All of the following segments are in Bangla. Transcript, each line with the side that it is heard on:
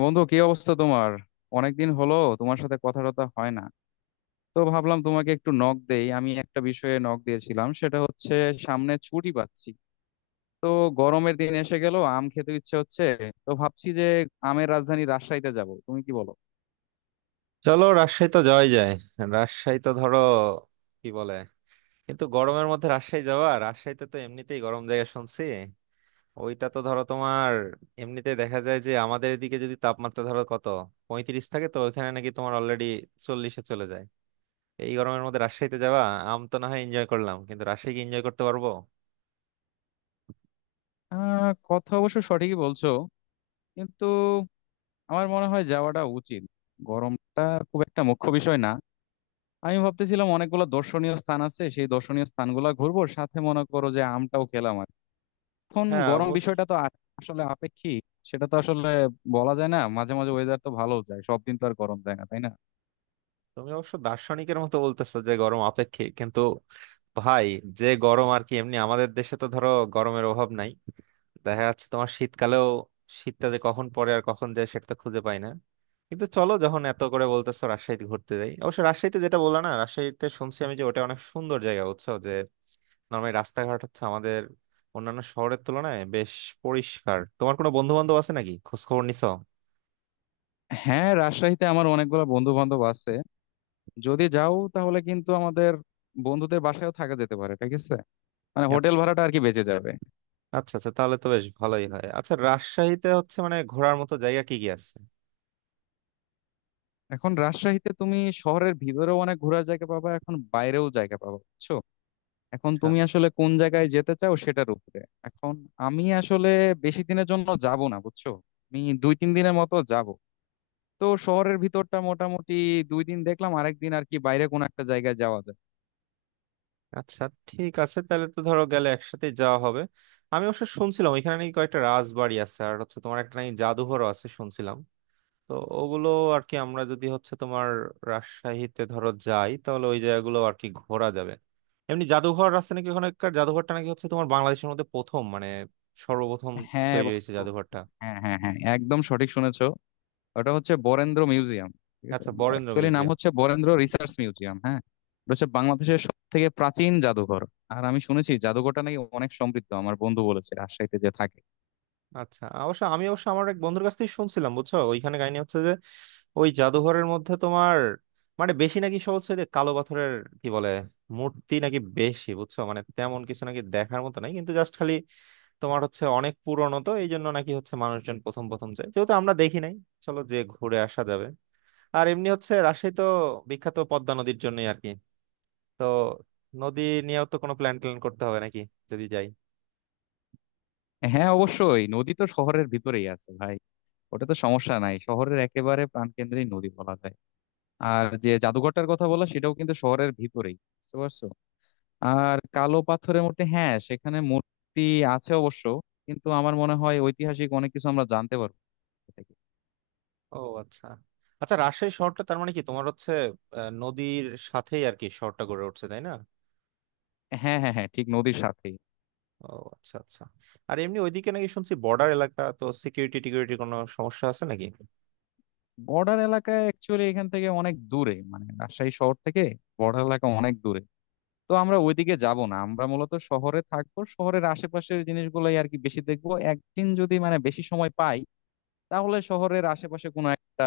left: বন্ধু, কি অবস্থা তোমার? অনেকদিন হলো তোমার সাথে কথা টথা হয় না। তো ভাবলাম তোমাকে একটু নক দেই। আমি একটা বিষয়ে নক দিয়েছিলাম, সেটা হচ্ছে সামনে ছুটি পাচ্ছি। তো গরমের দিন এসে গেল, আম খেতে ইচ্ছে হচ্ছে। তো ভাবছি যে আমের রাজধানী রাজশাহীতে যাব, তুমি কি বলো?
right: চলো রাজশাহী তো যাওয়াই যায়। রাজশাহী তো ধরো কি বলে কিন্তু গরমের মধ্যে রাজশাহী যাওয়া, রাজশাহীতে তো এমনিতেই গরম জায়গা শুনছি। ওইটা তো ধরো তোমার এমনিতেই দেখা যায় যে আমাদের এদিকে যদি তাপমাত্রা ধরো কত 35 থাকে তো ওইখানে নাকি তোমার অলরেডি 40-এ চলে যায়। এই গরমের মধ্যে রাজশাহীতে যাওয়া, আম তো না হয় এনজয় করলাম কিন্তু রাজশাহী কি এনজয় করতে পারবো?
left: আহ, কথা অবশ্য সঠিকই বলছো, কিন্তু আমার মনে হয় যাওয়াটা উচিত। গরমটা খুব একটা মুখ্য বিষয় না। আমি ভাবতেছিলাম অনেকগুলো দর্শনীয় স্থান আছে, সেই দর্শনীয় স্থানগুলো ঘুরবো, সাথে মনে করো যে আমটাও খেলাম। এখন
right: হ্যাঁ
left: গরম
right: অবশ্য।
left: বিষয়টা তো আসলে আপেক্ষিক। সেটা তো আসলে বলা যায় না, মাঝে মাঝে ওয়েদার তো ভালো যায়, সব দিন তো আর গরম যায় না, তাই না?
right: তুমি অবশ্য দার্শনিকের মতো বলতেছো যে গরম আপেক্ষিক, কিন্তু ভাই যে গরম আর কি, এমনি আমাদের দেশে তো ধরো গরমের অভাব নাই। দেখা যাচ্ছে তোমার শীতকালেও শীতটা যে কখন পড়ে আর কখন যায় সেটা তো খুঁজে পাই না। কিন্তু চলো যখন এত করে বলতেছো রাজশাহীতে ঘুরতে যাই। অবশ্য রাজশাহীতে যেটা বললা না, রাজশাহীতে শুনছি আমি যে ওটা অনেক সুন্দর জায়গা, বুঝছো যে নর্মালি রাস্তাঘাট হচ্ছে আমাদের অন্যান্য শহরের তুলনায় বেশ পরিষ্কার। তোমার কোনো বন্ধু বান্ধব আছে নাকি, খোঁজ খবর নিছো?
left: হ্যাঁ, রাজশাহীতে আমার অনেকগুলো বন্ধু বান্ধব আছে। যদি যাও তাহলে কিন্তু আমাদের বন্ধুদের বাসায়ও থাকা যেতে পারে, ঠিক আছে? মানে হোটেল
right: আচ্ছা।
left: ভাড়াটা আর কি বেঁচে যাবে।
right: আচ্ছা আচ্ছা, তাহলে তো বেশ ভালোই হয়। আচ্ছা রাজশাহীতে হচ্ছে মানে ঘোরার মতো জায়গা কি কি আছে?
left: এখন রাজশাহীতে তুমি শহরের ভিতরেও অনেক ঘোরার জায়গা পাবা, এখন বাইরেও জায়গা পাবা, বুঝছো? এখন
right: আচ্ছা।
left: তুমি আসলে কোন জায়গায় যেতে চাও সেটার উপরে। এখন আমি আসলে বেশি দিনের জন্য যাব না, বুঝছো। আমি দুই তিন দিনের মতো যাব। তো শহরের ভিতরটা মোটামুটি দুই দিন দেখলাম, আরেকদিন আর কি বাইরে কোনো একটা জায়গায় যাওয়া যায়।
right: আচ্ছা ঠিক আছে, তাহলে তো ধরো গেলে একসাথে যাওয়া হবে। আমি অবশ্য শুনছিলাম এখানে নাকি কয়েকটা রাজবাড়ি আছে, আর হচ্ছে তোমার একটা নাকি জাদুঘরও আছে শুনছিলাম। তো ওগুলো আর কি আমরা যদি হচ্ছে তোমার রাজশাহীতে ধরো যাই, তাহলে ওই জায়গাগুলো আর কি ঘোরা যাবে। এমনি জাদুঘর আছে নাকি, ওখানকার জাদুঘরটা নাকি হচ্ছে তোমার বাংলাদেশের মধ্যে প্রথম মানে সর্বপ্রথম
left: হ্যাঁ
right: তৈরি হয়েছে
left: বন্ধু।
right: জাদুঘরটা।
left: হ্যাঁ, হ্যাঁ, হ্যাঁ, একদম সঠিক শুনেছো। ওটা হচ্ছে বরেন্দ্র মিউজিয়াম, ঠিক আছে।
right: আচ্ছা বরেন্দ্র
left: অ্যাকচুয়ালি নাম
right: মিউজিয়াম।
left: হচ্ছে বরেন্দ্র রিসার্চ মিউজিয়াম, হ্যাঁ। এটা হচ্ছে বাংলাদেশের সব থেকে প্রাচীন জাদুঘর। আর আমি শুনেছি জাদুঘরটা নাকি অনেক সমৃদ্ধ, আমার বন্ধু বলেছে রাজশাহীতে যে থাকে।
right: আচ্ছা অবশ্য আমি অবশ্য আমার এক বন্ধুর কাছ থেকে শুনছিলাম বুঝছো, ওইখানে কাহিনী হচ্ছে যে ওই জাদুঘরের মধ্যে তোমার মানে বেশি নাকি সব হচ্ছে যে কালো পাথরের কি বলে মূর্তি নাকি বেশি, বুঝছো মানে তেমন কিছু নাকি দেখার মতো নাই, কিন্তু জাস্ট খালি তোমার হচ্ছে অনেক পুরনো, তো এই জন্য নাকি হচ্ছে মানুষজন প্রথম প্রথম যায়। যেহেতু আমরা দেখি নাই চলো যে ঘুরে আসা যাবে। আর এমনি হচ্ছে রাজশাহী তো বিখ্যাত পদ্মা নদীর জন্যই আর কি। তো নদী নিয়েও তো কোনো প্ল্যান ট্যান করতে হবে নাকি যদি যাই।
left: হ্যাঁ, অবশ্যই নদী তো শহরের ভিতরেই আছে, ভাই। ওটা তো সমস্যা নাই, শহরের একেবারে প্রাণকেন্দ্রেই নদী বলা যায়। আর যে জাদুঘরটার কথা বলা, সেটাও কিন্তু শহরের ভিতরেই, বুঝতে পারছো? আর কালো পাথরের মূর্তি, হ্যাঁ সেখানে মূর্তি আছে অবশ্য, কিন্তু আমার মনে হয় ঐতিহাসিক অনেক কিছু আমরা জানতে পারবো এ থেকে।
right: ও আচ্ছা আচ্ছা, রাজশাহী শহরটা তার মানে কি তোমার হচ্ছে নদীর সাথেই আর কি শহরটা গড়ে উঠছে, তাই না?
left: হ্যাঁ, হ্যাঁ, হ্যাঁ, ঠিক নদীর সাথেই।
right: ও আচ্ছা আচ্ছা। আর এমনি ওইদিকে নাকি শুনছি বর্ডার এলাকা, তো সিকিউরিটি টিকিউরিটির কোনো সমস্যা আছে নাকি?
left: বর্ডার এলাকায় অ্যাকচুয়ালি এখান থেকে অনেক দূরে, মানে রাজশাহী শহর থেকে বর্ডার এলাকা অনেক দূরে। তো আমরা ওইদিকে যাব না, আমরা মূলত শহরে থাকবো, শহরের আশেপাশের জিনিসগুলোই আর কি বেশি দেখবো। একদিন যদি মানে বেশি সময় পাই, তাহলে শহরের আশেপাশে কোনো একটা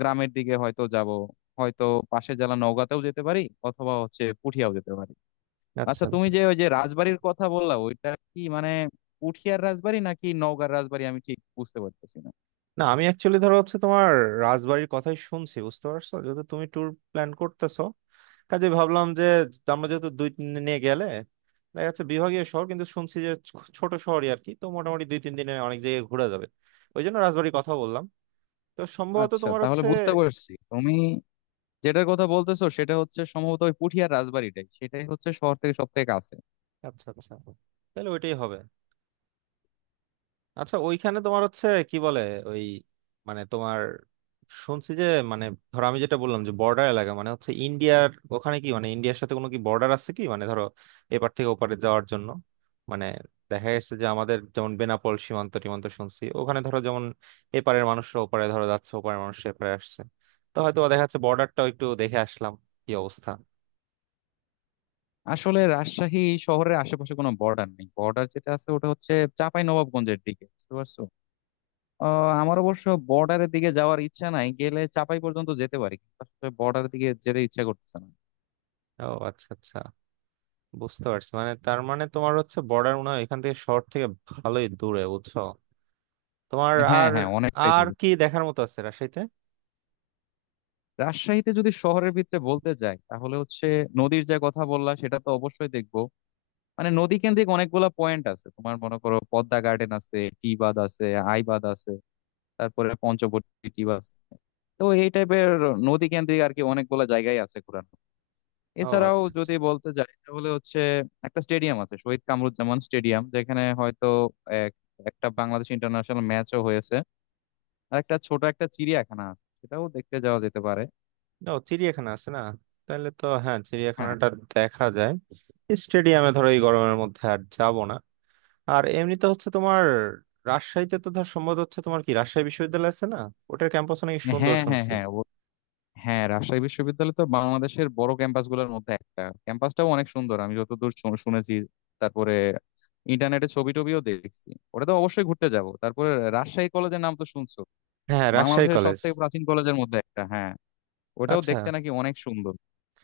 left: গ্রামের দিকে হয়তো যাব। হয়তো পাশে জেলা নওগাঁতেও যেতে পারি, অথবা হচ্ছে পুঠিয়াও যেতে পারি।
right: আচ্ছা
left: আচ্ছা, তুমি
right: আচ্ছা।
left: যে ওই যে রাজবাড়ির কথা বললা, ওইটা কি মানে পুঠিয়ার রাজবাড়ি নাকি নওগাঁর রাজবাড়ি, আমি ঠিক বুঝতে পারতেছি না।
right: না আমি অ্যাকচুয়ালি ধরো হচ্ছে তোমার রাজবাড়ির কথাই শুনছি, বুঝতে পারছো, যেহেতু তুমি ট্যুর প্ল্যান করতেছো, কাজে ভাবলাম যে আমরা যেহেতু দুই তিন দিন নিয়ে গেলে দেখা যাচ্ছে বিভাগীয় শহর কিন্তু শুনছি যে ছোট শহরই আর কি, তো মোটামুটি 2-3 দিনে অনেক জায়গায় ঘোরা যাবে, ওই জন্য রাজবাড়ির কথা বললাম। তো সম্ভবত
left: আচ্ছা,
right: তোমার
left: তাহলে
right: হচ্ছে।
left: বুঝতে পারছি, তুমি যেটার কথা বলতেছো সেটা হচ্ছে সম্ভবত ওই পুঠিয়ার রাজবাড়িটাই, সেটাই হচ্ছে শহর থেকে সব থেকে কাছে।
right: আচ্ছা আচ্ছা, তাহলে ওইটাই হবে। আচ্ছা ওইখানে তোমার হচ্ছে কি বলে ওই মানে তোমার শুনছি যে মানে ধরো আমি যেটা বললাম যে বর্ডার এলাকা মানে হচ্ছে ইন্ডিয়ার, ওখানে কি মানে ইন্ডিয়ার সাথে কোনো কি বর্ডার আছে কি, মানে ধরো এপার থেকে ওপারে যাওয়ার জন্য মানে দেখা যাচ্ছে যে আমাদের যেমন বেনাপোল সীমান্ত টিমান্ত শুনছি, ওখানে ধরো যেমন এপারের মানুষরা ওপারে ধরো যাচ্ছে, ওপারের মানুষ এপারে আসছে, তো হয়তো দেখা যাচ্ছে বর্ডারটাও একটু দেখে আসলাম কি অবস্থা।
left: আসলে রাজশাহী শহরের আশেপাশে কোনো বর্ডার নেই, বর্ডার যেটা আছে ওটা হচ্ছে চাঁপাই নবাবগঞ্জের দিকে, বুঝতে পারছো? আহ, আমার অবশ্য বর্ডারের দিকে যাওয়ার ইচ্ছা নাই, গেলে চাঁপাই পর্যন্ত যেতে পারি, কিন্তু বর্ডারের দিকে যেতে ইচ্ছা করতেছে না।
right: ও আচ্ছা আচ্ছা, বুঝতে পারছি। মানে তার মানে তোমার হচ্ছে বর্ডার মনে হয় এখান থেকে শহর থেকে ভালোই দূরে বুঝছো তোমার।
left: হ্যাঁ,
right: আর
left: হ্যাঁ, অনেকটাই
right: আর
left: দূর।
right: কি দেখার মতো আছে রাজশাহীতে?
left: রাজশাহীতে যদি শহরের ভিতরে বলতে যাই, তাহলে হচ্ছে নদীর যে কথা বললা সেটা তো অবশ্যই দেখবো। মানে নদী কেন্দ্রিক অনেকগুলা পয়েন্ট আছে তোমার, মনে করো পদ্মা গার্ডেন আছে, টি বাঁধ আছে, আইবাদ আছে, তারপরে পঞ্চবটী টি বাঁধ আছে। তো এই টাইপের নদী কেন্দ্রিক আর কি অনেকগুলা জায়গায় আছে ঘোরানো।
right: ও
left: এছাড়াও
right: আচ্ছা আচ্ছা।
left: যদি বলতে যাই তাহলে হচ্ছে একটা স্টেডিয়াম আছে, শহীদ কামরুজ্জামান স্টেডিয়াম, যেখানে হয়তো এক একটা বাংলাদেশ ইন্টারন্যাশনাল ম্যাচও হয়েছে। আর একটা ছোট একটা চিড়িয়াখানা আছে, সেটাও দেখতে যাওয়া যেতে পারে।
right: ও চিড়িয়াখানা আছে না? তাহলে তো হ্যাঁ
left: হ্যাঁ।
right: চিড়িয়াখানাটা দেখা যায়। স্টেডিয়ামে ধরো এই গরমের মধ্যে আর যাব না। আর এমনিতে হচ্ছে তোমার রাজশাহীতে তো ধর সম্ভবত হচ্ছে তোমার কি রাজশাহী বিশ্ববিদ্যালয় আছে না, ওটার ক্যাম্পাস নাকি সুন্দর
left: হ্যাঁ, হ্যাঁ,
right: শুনছি।
left: হ্যাঁ, হ্যাঁ, রাজশাহী বিশ্ববিদ্যালয় তো বাংলাদেশের বড় ক্যাম্পাস গুলোর মধ্যে একটা, ক্যাম্পাসটাও অনেক সুন্দর আমি যতদূর শুনেছি। তারপরে ইন্টারনেটে ছবি টবিও দেখছি। ওটা তো অবশ্যই ঘুরতে যাব। তারপরে রাজশাহী কলেজের নাম তো শুনছো,
right: হ্যাঁ রাজশাহী
left: বাংলাদেশের সব
right: কলেজ।
left: থেকে প্রাচীন কলেজের মধ্যে একটা, হ্যাঁ। ওটাও
right: আচ্ছা।
left: দেখতে নাকি অনেক সুন্দর।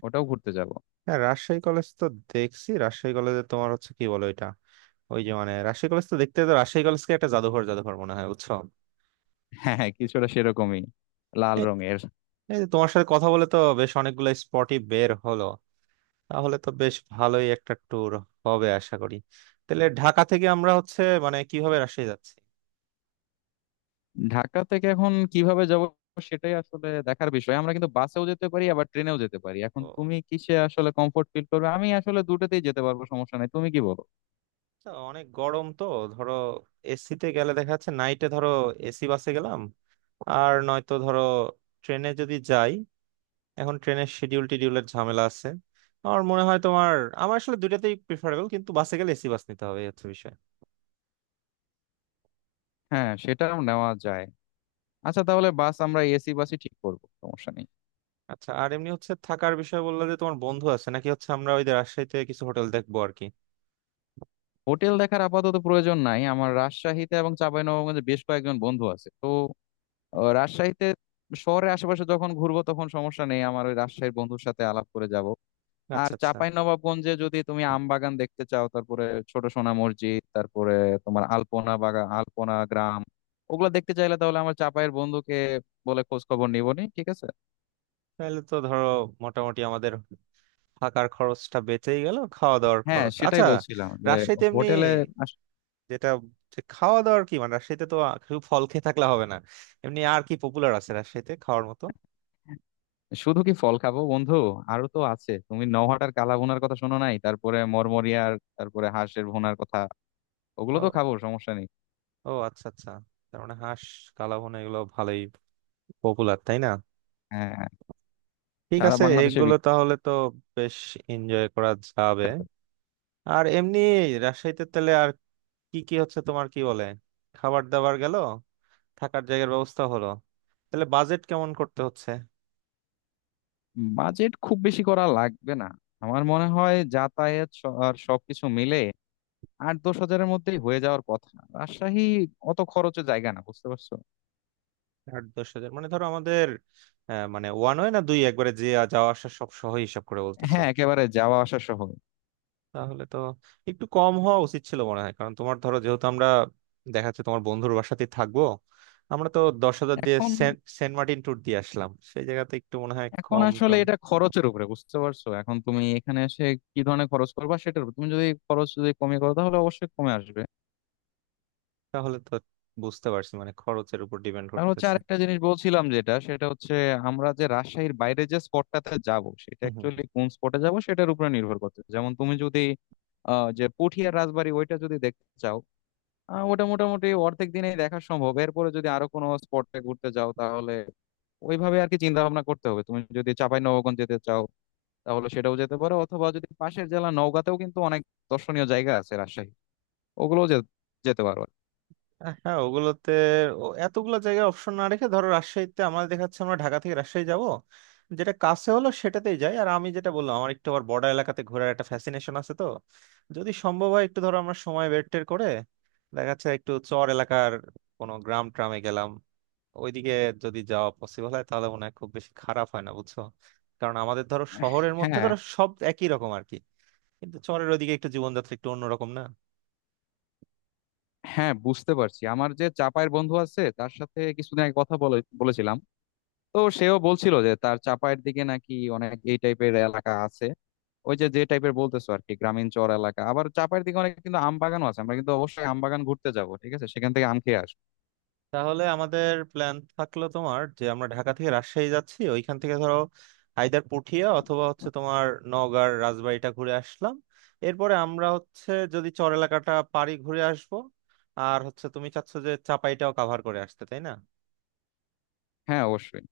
left: ওটাও ঘুরতে যাব।
right: হ্যাঁ রাজশাহী কলেজ তো দেখছি, রাজশাহী কলেজে তোমার হচ্ছে কি বলো এটা, ওই যে মানে রাজশাহী কলেজ তো দেখতে তো রাজশাহী কলেজকে একটা জাদুঘর জাদুঘর মনে হয় বুঝছো।
left: হ্যাঁ, হ্যাঁ, কিছুটা সেরকমই, লাল
right: এই
left: রঙের।
right: এই যে তোমার সাথে কথা বলে তো বেশ অনেকগুলো স্পটই বের হলো, তাহলে তো বেশ ভালোই একটা ট্যুর হবে আশা করি। তাহলে ঢাকা থেকে আমরা হচ্ছে মানে কিভাবে রাজশাহী যাচ্ছি?
left: ঢাকা থেকে এখন কিভাবে যাব সেটাই আসলে দেখার বিষয়। আমরা কিন্তু বাসেও যেতে পারি, আবার ট্রেনেও যেতে পারি। এখন
right: ও
left: তুমি কিসে আসলে কমফোর্ট ফিল করবে, আমি আসলে দুটোতেই যেতে পারবো, সমস্যা নাই। তুমি কি বলো?
right: আচ্ছা, অনেক গরম তো, ধরো এসিতে গেলে দেখা যাচ্ছে নাইটে ধরো এসি বাসে গেলাম, আর নয়তো ধরো ট্রেনে যদি যাই, এখন ট্রেনের শিডিউল টিডিউলের ঝামেলা আছে। আমার মনে হয় তোমার আমার আসলে দুইটাতেই প্রিফারেবল কিন্তু বাসে গেলে এসি বাস নিতে হবে, এই হচ্ছে বিষয়।
left: হ্যাঁ, সেটাও নেওয়া যায়। আচ্ছা, তাহলে বাস আমরা এসি বাসই ঠিক করবো, সমস্যা নেই।
right: আচ্ছা আর এমনি হচ্ছে থাকার বিষয় বললে যে তোমার বন্ধু আছে নাকি হচ্ছে আমরা ওই যে রাজশাহীতে কিছু হোটেল দেখবো আর কি।
left: হোটেল দেখার আপাতত প্রয়োজন নাই আমার, রাজশাহীতে এবং চাঁপাইনবাবগঞ্জে বেশ কয়েকজন বন্ধু আছে তো। আহ, রাজশাহীতে শহরের আশেপাশে যখন ঘুরবো তখন সমস্যা নেই, আমার ওই রাজশাহীর বন্ধুর সাথে আলাপ করে যাব। আর
right: আচ্ছা আচ্ছা,
left: চাঁপাই নবাবগঞ্জে যদি তুমি আম বাগান দেখতে চাও, তারপরে ছোট সোনা মসজিদ, তারপরে তোমার আলপনা বাগান, আলপনা গ্রাম, ওগুলা দেখতে চাইলে তাহলে আমার চাঁপাইয়ের বন্ধুকে বলে খোঁজ খবর নিবনি, ঠিক আছে।
right: তাহলে তো ধরো মোটামুটি আমাদের থাকার খরচটা বেঁচেই গেল, খাওয়া দাওয়ার
left: হ্যাঁ,
right: খরচ।
left: সেটাই
right: আচ্ছা
left: বলছিলাম যে
right: রাজশাহীতে এমনি
left: হোটেলে আস-
right: যেটা যে খাওয়া দাওয়ার কি মানে রাজশাহীতে তো শুধু ফল খেয়ে থাকলে হবে না, এমনি আর কি পপুলার আছে রাজশাহীতে খাওয়ার মতো?
left: শুধু কি ফল খাবো বন্ধু? আরো তো আছে, তুমি নওহাটার কালা ভুনার কথা শোনো নাই? তারপরে মরমরিয়ার, তারপরে হাঁসের ভুনার কথা। ওগুলো তো
right: ও।
left: খাবো, সমস্যা নেই।
right: ও আচ্ছা আচ্ছা, তার মানে হাঁস কালাভুনা এগুলো ভালোই পপুলার তাই না?
left: হ্যাঁ, হ্যাঁ,
right: ঠিক
left: সারা
right: আছে
left: বাংলাদেশে
right: এগুলো তাহলে তো বেশ এনজয় করা যাবে।
left: বিখ্যাত।
right: আর এমনি রাজশাহীতে তাহলে আর কি কি হচ্ছে তোমার কি বলে, খাবার দাবার গেল, থাকার জায়গার ব্যবস্থা হলো, তাহলে বাজেট কেমন করতে হচ্ছে?
left: বাজেট খুব বেশি করা লাগবে না। আমার মনে হয় যাতায়াত আর সবকিছু মিলে আট দশ হাজারের মধ্যেই হয়ে যাওয়ার কথা। রাজশাহী অত খরচের জায়গা না, বুঝতে পারছো।
right: 8-10 হাজার মানে ধরো আমাদের মানে ওয়ান ওয়ে না দুই একবারে যে যাওয়া আসা সব সহ হিসাব করে বলতেছো?
left: হ্যাঁ, একেবারে যাওয়া আসা সহ।
right: তাহলে তো একটু কম হওয়া উচিত ছিল মনে হয়, কারণ তোমার ধরো যেহেতু আমরা দেখা যাচ্ছে তোমার বন্ধুর বাসাতেই থাকবো। আমরা তো 10 হাজার দিয়ে
left: এখন
right: সেন্ট সেন্ট মার্টিন ট্যুর দিয়ে আসলাম, সেই জায়গাতে একটু মনে হয়
left: এখন
right: কম
left: আসলে
right: টম।
left: এটা খরচের উপরে, বুঝতে পারছো। এখন তুমি এখানে এসে কি ধরনের খরচ করবা সেটার উপর, তুমি যদি খরচ যদি কমিয়ে করো তাহলে অবশ্যই কমে আসবে।
right: তাহলে তো বুঝতে পারছি মানে খরচের উপর ডিপেন্ড
left: আর হচ্ছে
right: করতেছে।
left: আরেকটা জিনিস বলছিলাম যেটা, সেটা হচ্ছে আমরা যে রাজশাহীর বাইরে যে স্পটটাতে যাব, সেটা অ্যাকচুয়ালি কোন স্পটে যাব সেটার উপরে নির্ভর করতে। যেমন তুমি যদি আহ, যে পুঠিয়ার রাজবাড়ি ওইটা যদি দেখতে চাও, আহ, ওটা মোটামুটি অর্ধেক দিনেই দেখা সম্ভব। এরপরে যদি আরো কোনো স্পটে ঘুরতে যাও, তাহলে ওইভাবে আর কি চিন্তা ভাবনা করতে হবে। তুমি যদি চাঁপাই নবাবগঞ্জ যেতে চাও, তাহলে সেটাও যেতে পারো। অথবা যদি পাশের জেলা নওগাঁতেও কিন্তু অনেক দর্শনীয় জায়গা আছে রাজশাহী, ওগুলোও যেতে পারো।
right: হ্যাঁ ওগুলোতে এতগুলো জায়গায় অপশন না রেখে ধরো রাজশাহীতে আমার দেখাচ্ছে আমরা ঢাকা থেকে রাজশাহী যাব, যেটা কাছে হলো সেটাতেই যাই। আর আমি যেটা বললাম আমার একটু আবার বর্ডার এলাকাতে ঘোরার একটা ফ্যাসিনেশন আছে, তো যদি সম্ভব হয় একটু ধরো আমরা সময় বের টের করে দেখা যাচ্ছে একটু চর এলাকার কোনো গ্রাম ট্রামে গেলাম ওইদিকে, যদি যাওয়া পসিবল হয় তাহলে মনে হয় খুব বেশি খারাপ হয় না বুঝছো। কারণ আমাদের ধরো শহরের
left: হ্যাঁ,
right: মধ্যে ধরো সব একই রকম আর কি, কিন্তু চরের ওইদিকে একটু জীবনযাত্রা একটু অন্যরকম না।
left: হ্যাঁ, বুঝতে পারছি। আমার যে চাপায়ের বন্ধু আছে, তার সাথে কিছুদিন আগে কথা বলে বলেছিলাম, তো সেও বলছিল যে তার চাপায়ের দিকে নাকি অনেক এই টাইপের এলাকা আছে, ওই যে যে টাইপের বলতেছো আর কি, গ্রামীণ চর এলাকা। আবার চাপায়ের দিকে অনেক কিন্তু আম বাগানও আছে, আমরা কিন্তু অবশ্যই আম বাগান ঘুরতে যাব, ঠিক আছে, সেখান থেকে আম খেয়ে আসবো।
right: তাহলে আমাদের প্ল্যান থাকলো তোমার যে আমরা ঢাকা থেকে রাজশাহী যাচ্ছি, ওইখান থেকে ধরো আইদার পুঠিয়া অথবা হচ্ছে তোমার নওগাঁর রাজবাড়িটা ঘুরে আসলাম, এরপরে আমরা হচ্ছে যদি চর এলাকাটা পারি ঘুরে আসবো, আর হচ্ছে তুমি চাচ্ছ যে চাপাইটাও কাভার করে আসতে, তাই না?
left: হ্যাঁ, অবশ্যই।